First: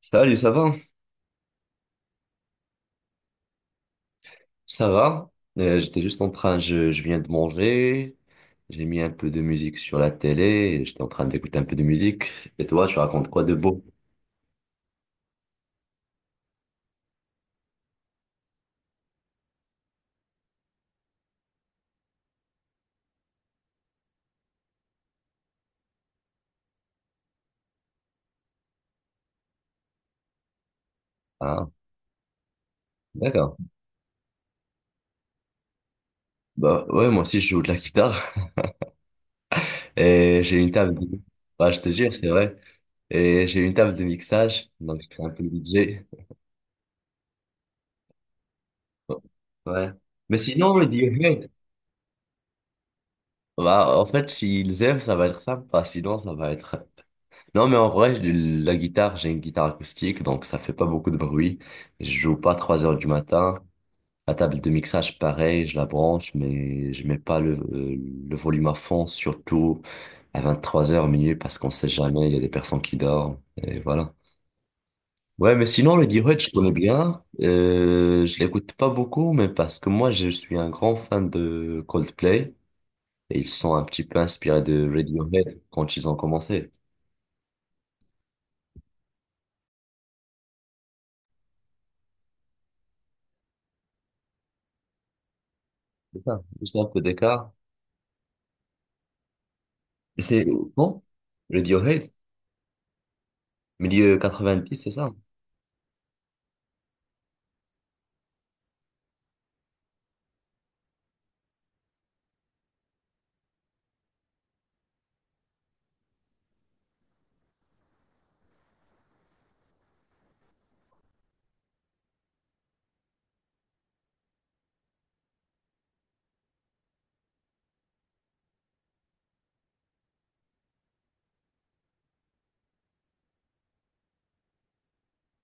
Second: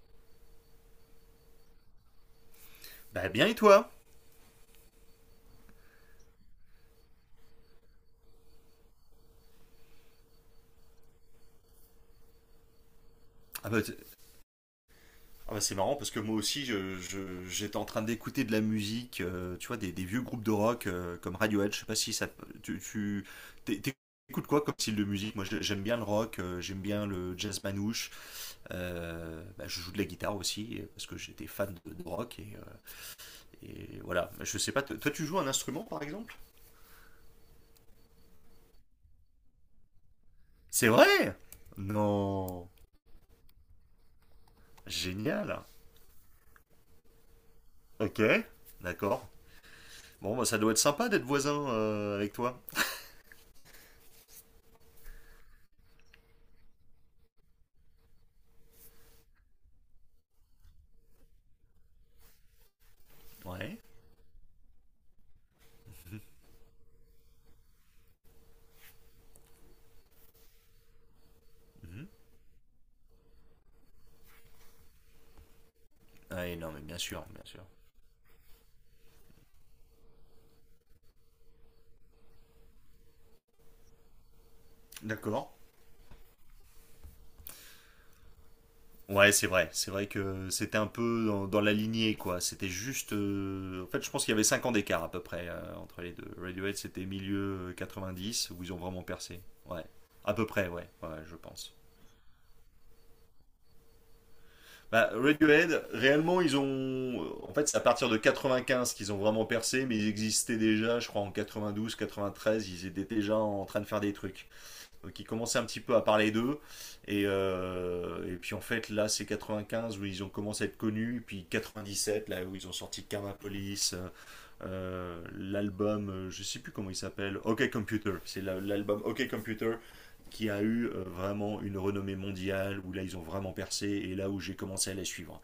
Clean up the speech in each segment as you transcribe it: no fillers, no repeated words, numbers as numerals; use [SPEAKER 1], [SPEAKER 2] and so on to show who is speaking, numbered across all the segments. [SPEAKER 1] Salut, ça va?
[SPEAKER 2] Bah bien, et toi?
[SPEAKER 1] Ça va? J'étais juste en train, je viens de manger, j'ai mis un peu de musique sur la télé, et j'étais en train d'écouter un peu de musique. Et toi, tu racontes quoi de
[SPEAKER 2] Ah bah,
[SPEAKER 1] beau?
[SPEAKER 2] t- ah bah, c'est marrant parce que moi aussi j'étais en train d'écouter de la musique, tu vois, des vieux groupes de rock comme Radiohead. Je sais pas si tu t'é- t'écoutes quoi comme style de musique? Moi, j'aime bien le rock, j'aime bien le jazz manouche, bah, je joue de la guitare aussi parce que j'étais
[SPEAKER 1] Ah,
[SPEAKER 2] fan de rock
[SPEAKER 1] d'accord.
[SPEAKER 2] et voilà. Je sais pas, toi, tu joues un instrument par exemple?
[SPEAKER 1] Bah ouais, moi aussi je joue de la guitare et j'ai une
[SPEAKER 2] C'est
[SPEAKER 1] table de...
[SPEAKER 2] vrai?
[SPEAKER 1] Bah, je te jure, c'est vrai.
[SPEAKER 2] Non.
[SPEAKER 1] Et j'ai une table de mixage, donc je fais un peu de
[SPEAKER 2] Génial.
[SPEAKER 1] DJ.
[SPEAKER 2] Ok, d'accord.
[SPEAKER 1] Ouais. Mais
[SPEAKER 2] Bon, bah ça doit
[SPEAKER 1] sinon,
[SPEAKER 2] être
[SPEAKER 1] le
[SPEAKER 2] sympa d'être
[SPEAKER 1] Radiohead,
[SPEAKER 2] voisin avec toi.
[SPEAKER 1] bah en fait, s'ils aiment, ça va être sympa, sinon ça va être. Non, mais en vrai, la guitare, j'ai une guitare acoustique, donc ça fait pas beaucoup de bruit. Je joue pas à 3 heures du matin.
[SPEAKER 2] Ouais.
[SPEAKER 1] La table de mixage, pareil, je la branche, mais je mets pas le volume à fond, surtout à 23 heures minuit, parce qu'on sait
[SPEAKER 2] Mhm.
[SPEAKER 1] jamais, il y a des personnes qui dorment, et voilà. Ouais, mais sinon, le D-Hut, je
[SPEAKER 2] Oui,
[SPEAKER 1] connais
[SPEAKER 2] non, mais bien
[SPEAKER 1] bien.
[SPEAKER 2] sûr, bien sûr.
[SPEAKER 1] Je l'écoute pas beaucoup, mais parce que moi, je suis un grand fan de Coldplay, et ils sont un petit peu inspirés de
[SPEAKER 2] D'accord.
[SPEAKER 1] Radiohead quand ils ont commencé.
[SPEAKER 2] Ouais, c'est vrai. C'est vrai que c'était un peu dans la lignée, quoi. C'était juste. En fait, je pense qu'il y avait 5 ans d'écart à peu près entre les
[SPEAKER 1] C'est
[SPEAKER 2] deux.
[SPEAKER 1] ça, juste
[SPEAKER 2] Radiohead,
[SPEAKER 1] un peu
[SPEAKER 2] c'était
[SPEAKER 1] d'écart.
[SPEAKER 2] milieu dix où ils ont vraiment percé. Ouais.
[SPEAKER 1] Et
[SPEAKER 2] À peu
[SPEAKER 1] c'est
[SPEAKER 2] près, ouais.
[SPEAKER 1] bon,
[SPEAKER 2] Ouais, je pense.
[SPEAKER 1] Radiohead, milieu 90 c'est ça?
[SPEAKER 2] Bah, Radiohead, réellement, ils ont. En fait, c'est à partir de 95 qu'ils ont vraiment percé, mais ils existaient déjà, je crois, en 92, 93. Ils étaient déjà en train de faire des trucs, qui commençaient un petit peu à parler d'eux. Et puis en fait, là, c'est 95 où ils ont commencé à être connus, puis 97, là où ils ont sorti Karma Police, l'album, je sais plus comment il s'appelle, OK Computer. C'est l'album OK Computer qui a eu vraiment une renommée mondiale, où là, ils ont vraiment percé, et là où j'ai commencé à les suivre.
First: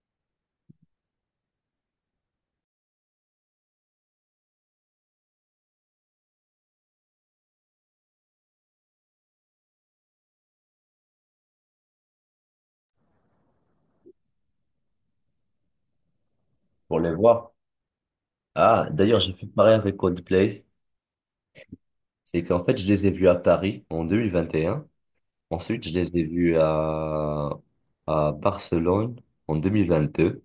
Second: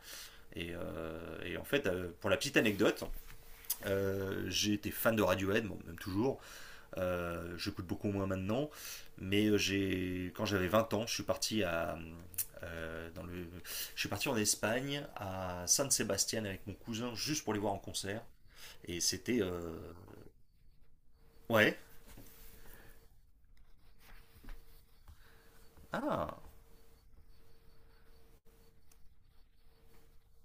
[SPEAKER 2] Et en fait, pour la petite anecdote, j'ai été fan de Radiohead, bon, même toujours. Je coûte beaucoup moins maintenant, mais j'ai quand j'avais 20 ans, je suis parti à euh, dans le, je suis parti en Espagne à San Sebastian avec mon
[SPEAKER 1] Pour les
[SPEAKER 2] cousin juste
[SPEAKER 1] voir.
[SPEAKER 2] pour les voir en concert,
[SPEAKER 1] Ah,
[SPEAKER 2] et
[SPEAKER 1] d'ailleurs, j'ai
[SPEAKER 2] c'était
[SPEAKER 1] fait pareil avec Coldplay.
[SPEAKER 2] ouais.
[SPEAKER 1] C'est qu'en fait, je les ai vus à Paris en deux mille vingt et un. Ensuite, je les ai
[SPEAKER 2] Ah
[SPEAKER 1] vus à Barcelone en deux mille vingt deux.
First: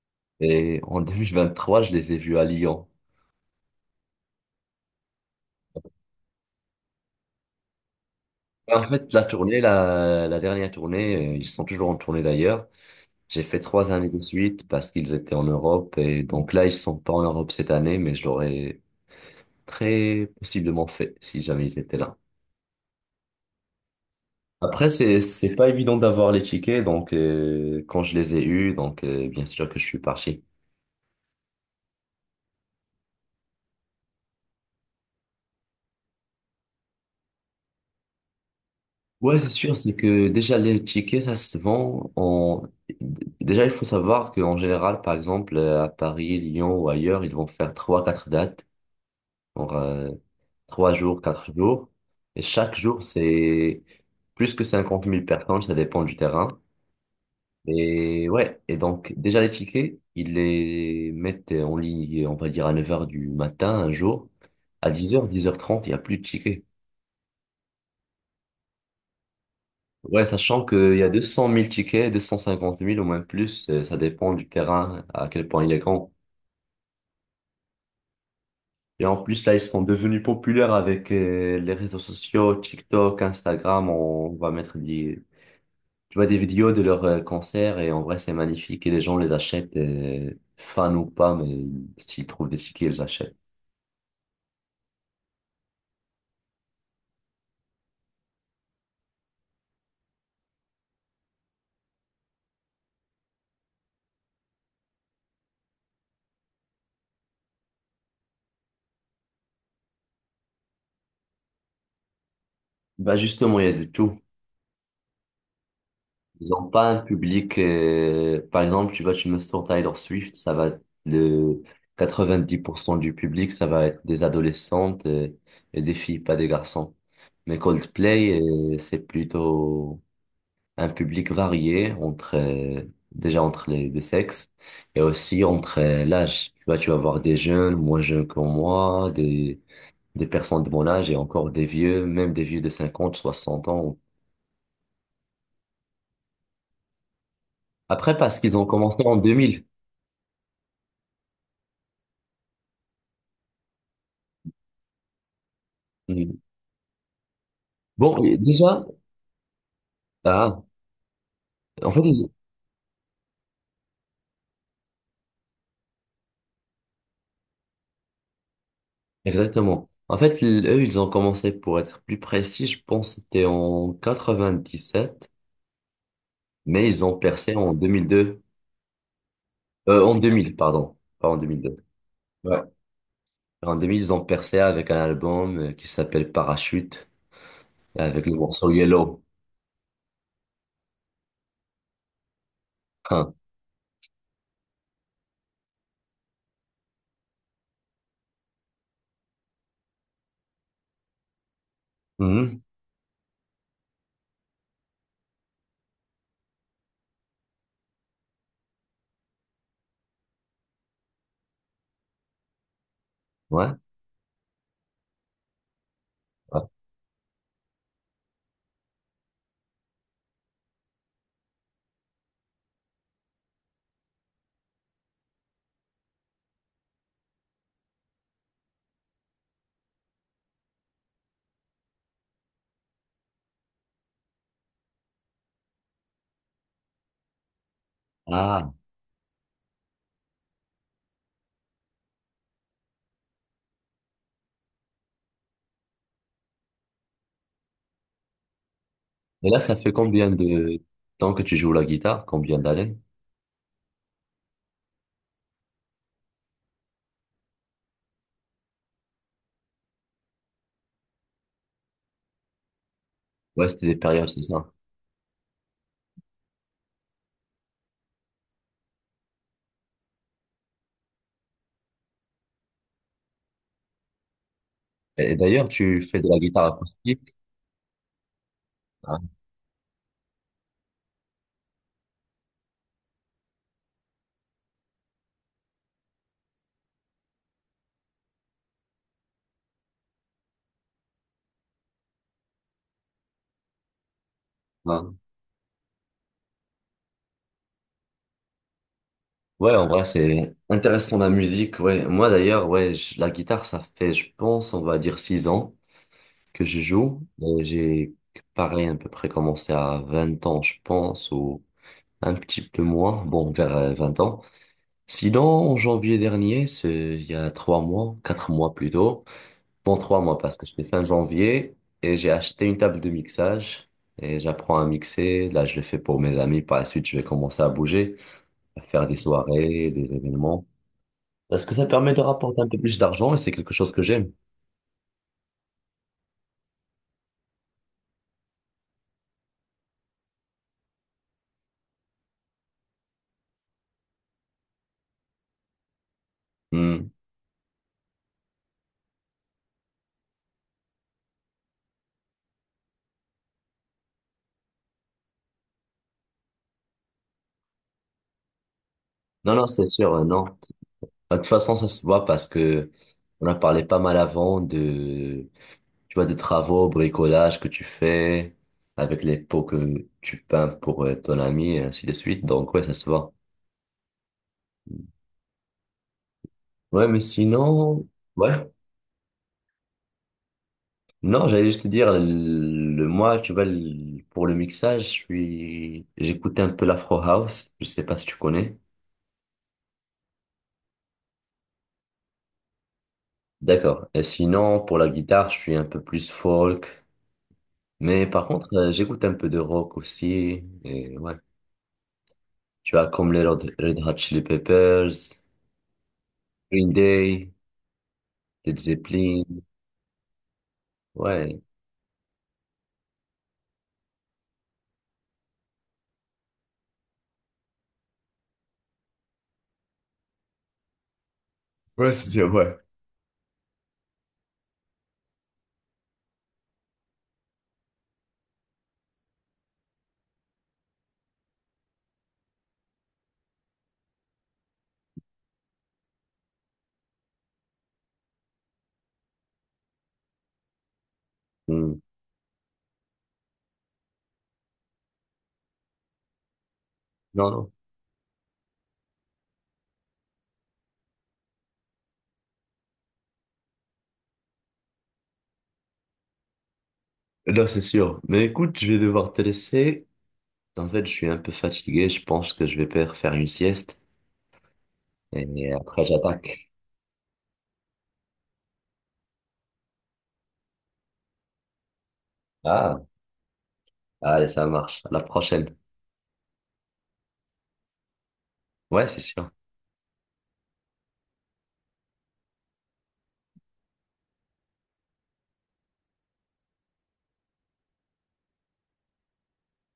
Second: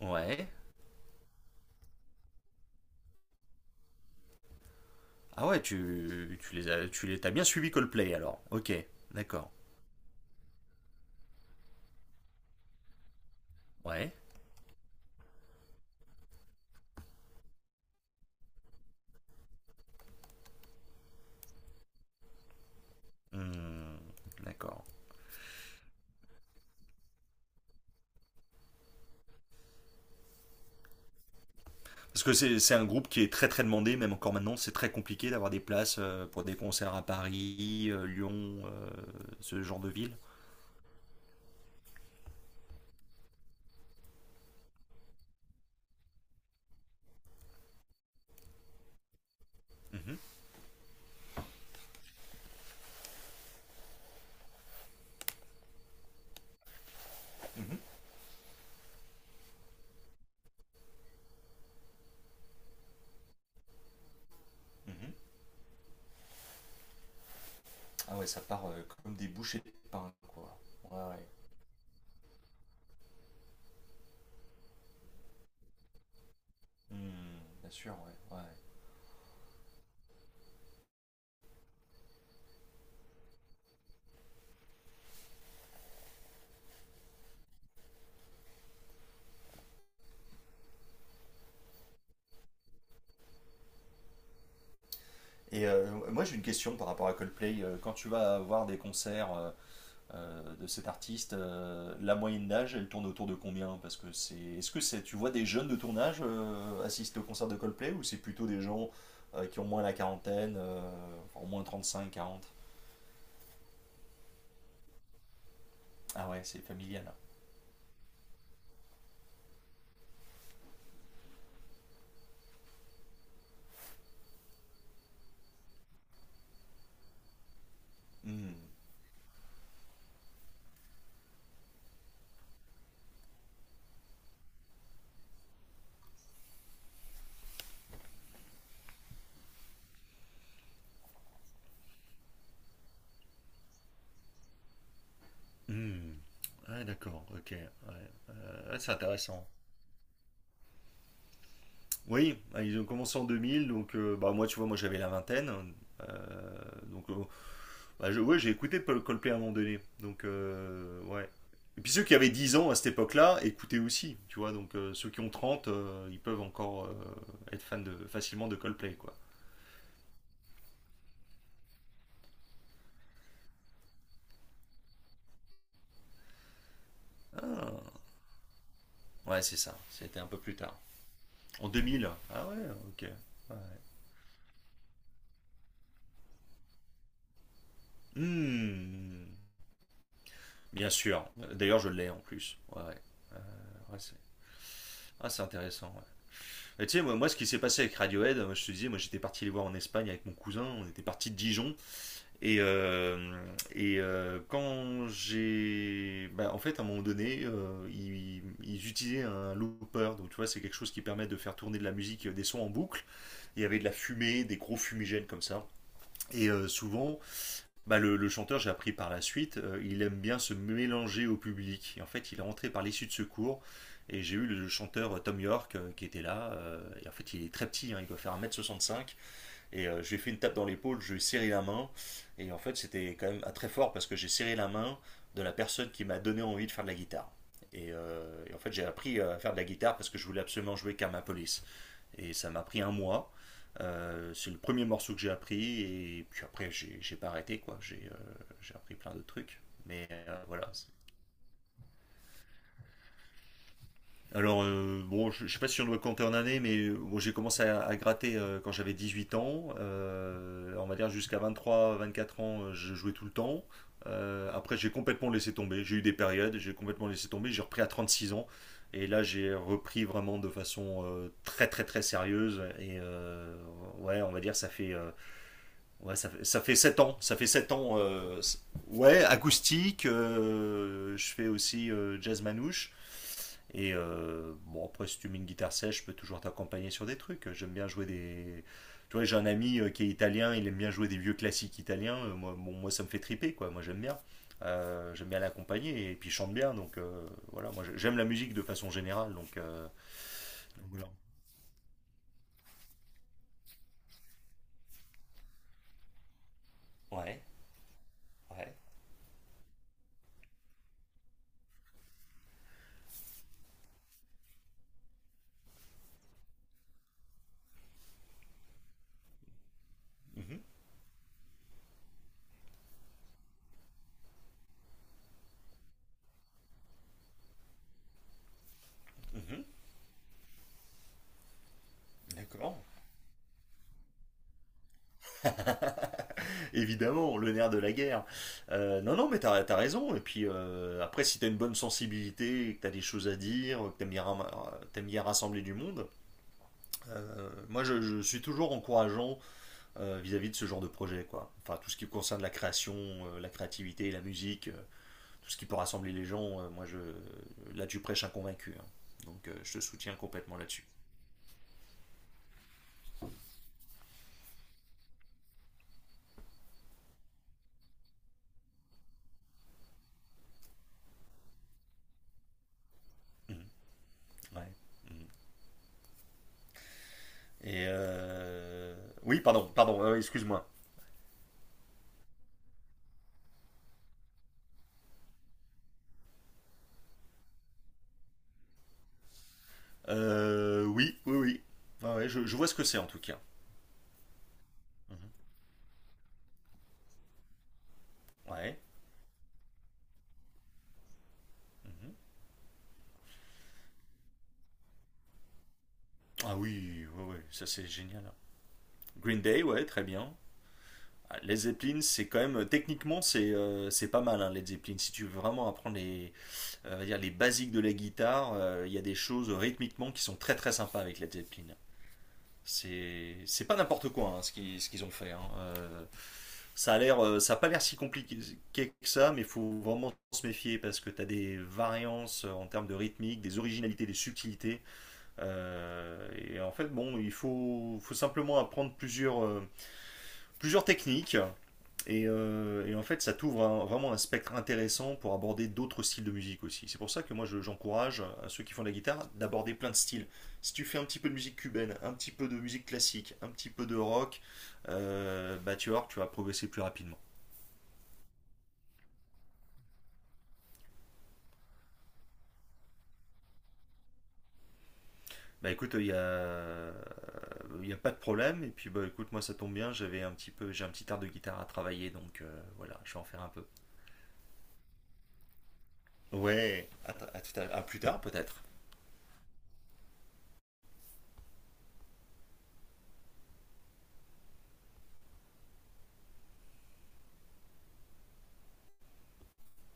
[SPEAKER 2] ouais,
[SPEAKER 1] Et en 2023 je les ai vus à Lyon.
[SPEAKER 2] ouais tu tu les as tu les t'as bien suivi Coldplay, alors, ok,
[SPEAKER 1] En fait, la
[SPEAKER 2] d'accord,
[SPEAKER 1] tournée, la dernière tournée, ils sont toujours en tournée d'ailleurs. J'ai fait trois années
[SPEAKER 2] ouais.
[SPEAKER 1] de suite parce qu'ils étaient en Europe. Et donc là, ils sont pas en Europe cette année, mais je leur ai très possiblement fait, si jamais ils étaient là.
[SPEAKER 2] Hmm, d'accord,
[SPEAKER 1] Après, c'est pas évident d'avoir les tickets, donc quand je les ai eus, donc bien sûr que je suis parti.
[SPEAKER 2] parce que c'est un groupe qui est très très demandé. Même encore maintenant, c'est très compliqué d'avoir des places pour des concerts à Paris, Lyon,
[SPEAKER 1] Ouais, c'est
[SPEAKER 2] ce
[SPEAKER 1] sûr,
[SPEAKER 2] genre de
[SPEAKER 1] c'est
[SPEAKER 2] ville.
[SPEAKER 1] que déjà les tickets, ça se vend en... Déjà, il faut savoir qu'en général, par exemple, à Paris, Lyon ou ailleurs, ils vont faire trois, quatre dates, pour
[SPEAKER 2] Mhm,
[SPEAKER 1] trois jours, quatre jours. Et chaque jour, c'est plus que cinquante mille personnes, ça dépend du terrain.
[SPEAKER 2] mhm,
[SPEAKER 1] Et ouais, et donc déjà les tickets, ils les mettent en ligne, on va dire à neuf heures du matin un jour. À
[SPEAKER 2] mhm.
[SPEAKER 1] dix heures trente, il n'y a plus de tickets.
[SPEAKER 2] Ah ouais, ça part comme des bouchées de pain,
[SPEAKER 1] Ouais,
[SPEAKER 2] quoi.
[SPEAKER 1] sachant qu'il
[SPEAKER 2] Ouais,
[SPEAKER 1] y a deux
[SPEAKER 2] ouais.
[SPEAKER 1] cent mille tickets, deux cent cinquante mille au moins plus, ça dépend du terrain, à quel point il est grand.
[SPEAKER 2] Hmm, bien sûr, ouais, ouais.
[SPEAKER 1] Et en plus, là, ils sont devenus populaires avec les réseaux sociaux, TikTok, Instagram, on va mettre des, tu vois, des vidéos de leurs concerts et en vrai, c'est magnifique et les gens les achètent, fans ou pas, mais s'ils trouvent des tickets, ils achètent.
[SPEAKER 2] Et moi j'ai une question par rapport à Coldplay. Quand tu vas voir des concerts de cet artiste, la moyenne d'âge, elle tourne autour de combien? Est-ce que c'est, tu vois des jeunes de ton âge assister au concert de Coldplay, ou c'est plutôt des gens qui ont moins la quarantaine, enfin, au moins 35, 40?
[SPEAKER 1] Bah justement, il y a du tout.
[SPEAKER 2] Ah ouais,
[SPEAKER 1] Ils
[SPEAKER 2] c'est
[SPEAKER 1] ont pas un
[SPEAKER 2] familial.
[SPEAKER 1] public. Par exemple, tu vois tu me sors Taylor Swift, ça va le 90% du public, ça va être des adolescentes et, des filles, pas des garçons. Mais Coldplay,
[SPEAKER 2] Hmm.
[SPEAKER 1] c'est plutôt un public varié entre déjà entre les deux sexes et aussi entre l'âge. Tu vois, tu vas voir des jeunes, moins jeunes que moi, des personnes de mon âge et encore des vieux, même des vieux de 50, 60 ans.
[SPEAKER 2] Hmm. Ouais, d'accord, ok. Ouais.
[SPEAKER 1] Après, parce qu'ils ont
[SPEAKER 2] Ouais, c'est
[SPEAKER 1] commencé en
[SPEAKER 2] intéressant.
[SPEAKER 1] 2000.
[SPEAKER 2] Oui, bah, ils ont commencé en 2000, donc bah, moi, tu vois, moi j'avais la vingtaine, hein. euh,
[SPEAKER 1] Mm.
[SPEAKER 2] donc, euh, bah,
[SPEAKER 1] Bon, et
[SPEAKER 2] ouais, j'ai écouté
[SPEAKER 1] déjà,
[SPEAKER 2] Paul Coldplay à un moment donné. Donc,
[SPEAKER 1] ah,
[SPEAKER 2] ouais. Et
[SPEAKER 1] en
[SPEAKER 2] puis
[SPEAKER 1] fait,
[SPEAKER 2] ceux qui avaient 10 ans à cette époque-là écoutaient aussi, tu vois. Donc, ceux qui ont 30 , ils peuvent encore être fans facilement de Coldplay, quoi.
[SPEAKER 1] exactement. En fait, eux, ils ont commencé, pour être plus précis, je pense que c'était en 97, mais ils ont percé en
[SPEAKER 2] Ah,
[SPEAKER 1] 2002.
[SPEAKER 2] ouais, c'est ça.
[SPEAKER 1] En
[SPEAKER 2] C'était un peu
[SPEAKER 1] 2000,
[SPEAKER 2] plus tard.
[SPEAKER 1] pardon. Pas en
[SPEAKER 2] En
[SPEAKER 1] 2002.
[SPEAKER 2] 2000. Ah ouais,
[SPEAKER 1] Ouais.
[SPEAKER 2] ok. Ouais.
[SPEAKER 1] En 2000, ils ont percé avec un album qui s'appelle Parachute, et avec le morceau Yellow.
[SPEAKER 2] Hmm, bien sûr. D'ailleurs, je l'ai en plus. Ouais, ouais,
[SPEAKER 1] Hein.
[SPEAKER 2] ouais, c'est. Ah, c'est intéressant, ouais. Et tu sais, moi, moi, ce qui s'est passé avec Radiohead, moi, je te disais, moi, j'étais parti les voir en Espagne avec mon cousin, on était parti de Dijon. Et,
[SPEAKER 1] Mhm.
[SPEAKER 2] euh, et quand j'ai. Bah, en fait, à un moment donné, ils utilisaient un looper. Donc, tu vois, c'est quelque chose qui permet de faire tourner de la musique, des sons en boucle. Il y
[SPEAKER 1] Ouais.
[SPEAKER 2] avait de la fumée, des gros fumigènes comme ça. Et
[SPEAKER 1] Ouais.
[SPEAKER 2] souvent, bah, le chanteur, j'ai appris par la suite, il aime bien se mélanger au public. Et en fait, il est rentré par l'issue de secours. Et j'ai eu le chanteur Tom York, qui était là. Et en fait, il est très petit, hein, il doit faire 1,65 m. Et je lui ai fait une tape dans l'épaule, je lui ai serré la main. Et en fait, c'était quand même très fort parce que j'ai serré la main de la personne qui m'a donné envie de faire de la guitare. Et en
[SPEAKER 1] Ah.
[SPEAKER 2] fait, j'ai appris à faire de la guitare parce que je voulais absolument jouer Karma Police. Et ça m'a pris un mois. C'est le premier morceau que j'ai appris, et puis après j'ai pas arrêté, quoi. J'ai appris plein de
[SPEAKER 1] Et là,
[SPEAKER 2] trucs.
[SPEAKER 1] ça fait
[SPEAKER 2] Mais
[SPEAKER 1] combien
[SPEAKER 2] voilà.
[SPEAKER 1] de temps que tu joues la guitare? Combien d'années?
[SPEAKER 2] Alors bon, je sais pas si on doit compter en années, mais bon, j'ai commencé à gratter quand j'avais 18 ans. On va dire jusqu'à 23-24 ans, je jouais tout le temps.
[SPEAKER 1] Ouais, c'était des périodes, c'est ça.
[SPEAKER 2] Après j'ai complètement laissé tomber. J'ai eu des périodes, j'ai complètement laissé tomber. J'ai repris à 36 ans. Et là, j'ai repris vraiment de façon très très très sérieuse. Et ouais, on va dire, ça fait
[SPEAKER 1] Et d'ailleurs, tu
[SPEAKER 2] ouais,
[SPEAKER 1] fais de la
[SPEAKER 2] ça
[SPEAKER 1] guitare
[SPEAKER 2] fait 7 ans.
[SPEAKER 1] acoustique.
[SPEAKER 2] Ça fait 7 ans. Ouais,
[SPEAKER 1] Hein,
[SPEAKER 2] acoustique. Je fais aussi jazz manouche. Et bon, après, si tu mets une guitare sèche, je peux toujours t'accompagner sur des trucs. J'aime bien jouer des. Tu vois, j'ai un ami qui est italien, il aime bien jouer des vieux classiques italiens. Moi, bon, moi, ça me fait triper, quoi. Moi, j'aime bien.
[SPEAKER 1] hein.
[SPEAKER 2] J'aime bien l'accompagner, et puis il chante bien. Donc voilà, moi, j'aime la musique de façon générale. Donc,
[SPEAKER 1] Ouais, en vrai, c'est
[SPEAKER 2] donc voilà.
[SPEAKER 1] intéressant la musique. Ouais, moi d'ailleurs, ouais, la guitare, ça fait, je pense, on va dire six ans que je joue.
[SPEAKER 2] Ouais,
[SPEAKER 1] Et j'ai,
[SPEAKER 2] ouais.
[SPEAKER 1] pareil, à peu près commencé à 20 ans, je pense, ou un petit peu moins. Bon, vers 20 ans. Sinon, en janvier dernier, c'est il y a trois mois, quatre mois plutôt. Bon, trois mois parce
[SPEAKER 2] Mhm,
[SPEAKER 1] que je fais fin janvier et j'ai acheté une table de mixage et j'apprends à mixer. Là, je le fais pour mes amis. Par la suite, je vais commencer à bouger, à faire des
[SPEAKER 2] mhm.
[SPEAKER 1] soirées, des événements. Parce que ça permet de rapporter un
[SPEAKER 2] D'accord.
[SPEAKER 1] peu plus d'argent et c'est quelque chose que j'aime.
[SPEAKER 2] Évidemment, le nerf de la guerre. Non, non, mais t'as as raison. Et puis après, si t'as une bonne sensibilité, que t'as des choses à dire, que t'aimes bien rassembler du monde,
[SPEAKER 1] Hmm.
[SPEAKER 2] moi je suis toujours encourageant vis-à-vis de ce genre de projet, quoi. Enfin, tout ce qui concerne la création, la créativité, la musique, tout ce qui peut rassembler les gens, moi je. Là, tu prêches un convaincu, hein. Donc
[SPEAKER 1] Non, non,
[SPEAKER 2] je te
[SPEAKER 1] c'est sûr,
[SPEAKER 2] soutiens
[SPEAKER 1] non.
[SPEAKER 2] complètement là-dessus.
[SPEAKER 1] Bah, de toute façon, ça se voit parce que on a parlé pas mal avant de, tu vois, de travaux, bricolage que tu fais avec les pots que tu peins pour ton ami et ainsi de suite. Donc, ouais, ça se voit.
[SPEAKER 2] Mhm. Ouais. Mhm.
[SPEAKER 1] Ouais, mais
[SPEAKER 2] Et
[SPEAKER 1] sinon, ouais.
[SPEAKER 2] oui, pardon, pardon, excuse-moi.
[SPEAKER 1] Non, j'allais juste te dire, le, moi, tu vois, pour le mixage, je suis, j'écoute un peu l'Afro House. Je sais pas si tu connais.
[SPEAKER 2] Oui, oui, oui. Ouais, ouais, je vois ce que c'est en tout cas.
[SPEAKER 1] D'accord. Et sinon, pour la
[SPEAKER 2] Mhm.
[SPEAKER 1] guitare, je suis un peu plus folk. Mais par contre,
[SPEAKER 2] Ouais.
[SPEAKER 1] j'écoute un peu de rock aussi. Et ouais.
[SPEAKER 2] Mhm.
[SPEAKER 1] Tu vois, comme les Red Hot Chili Peppers,
[SPEAKER 2] Ah
[SPEAKER 1] Green
[SPEAKER 2] oui, ouais, ouais,
[SPEAKER 1] Day,
[SPEAKER 2] ça c'est génial.
[SPEAKER 1] Led
[SPEAKER 2] Green Day,
[SPEAKER 1] Zeppelin.
[SPEAKER 2] ouais, très bien. Ah, Led
[SPEAKER 1] Ouais.
[SPEAKER 2] Zeppelin, c'est quand même techniquement c'est pas mal, hein, Led Zeppelin. Si tu veux vraiment apprendre les on va dire les basiques de la guitare, il y a des choses rythmiquement qui sont très très sympas avec Led Zeppelin.
[SPEAKER 1] Ouais, c'est sûr, ouais.
[SPEAKER 2] C'est pas n'importe quoi, hein, ce qu'ils ont fait, hein. Ça a pas l'air si compliqué que ça, mais il faut vraiment se méfier parce que tu as des variances en termes de rythmique, des originalités, des subtilités. Et en fait, bon, faut simplement apprendre plusieurs techniques
[SPEAKER 1] Hmm.
[SPEAKER 2] et en fait, ça t'ouvre vraiment un spectre intéressant pour aborder d'autres styles de musique aussi. C'est pour ça que moi,
[SPEAKER 1] Non, non.
[SPEAKER 2] j'encourage à ceux qui font de la guitare d'aborder plein de styles. Si tu fais un petit peu de musique cubaine, un petit peu de musique classique, un petit peu de rock, bah tu vas voir que tu vas progresser plus rapidement.
[SPEAKER 1] Non, c'est sûr. Mais écoute, je vais devoir te laisser. En fait, je suis un peu fatigué. Je pense que je vais faire faire une sieste. Et
[SPEAKER 2] Bah écoute,
[SPEAKER 1] après, j'attaque.
[SPEAKER 2] il y a pas de problème. Et puis bah écoute, moi ça tombe bien, j'ai un petit art de guitare à travailler, donc voilà,
[SPEAKER 1] Ah,
[SPEAKER 2] je vais en faire un peu.
[SPEAKER 1] allez, ça marche. À la prochaine.
[SPEAKER 2] Ouais, à, t- à tout à plus tard peut-être.
[SPEAKER 1] Ouais, c'est sûr.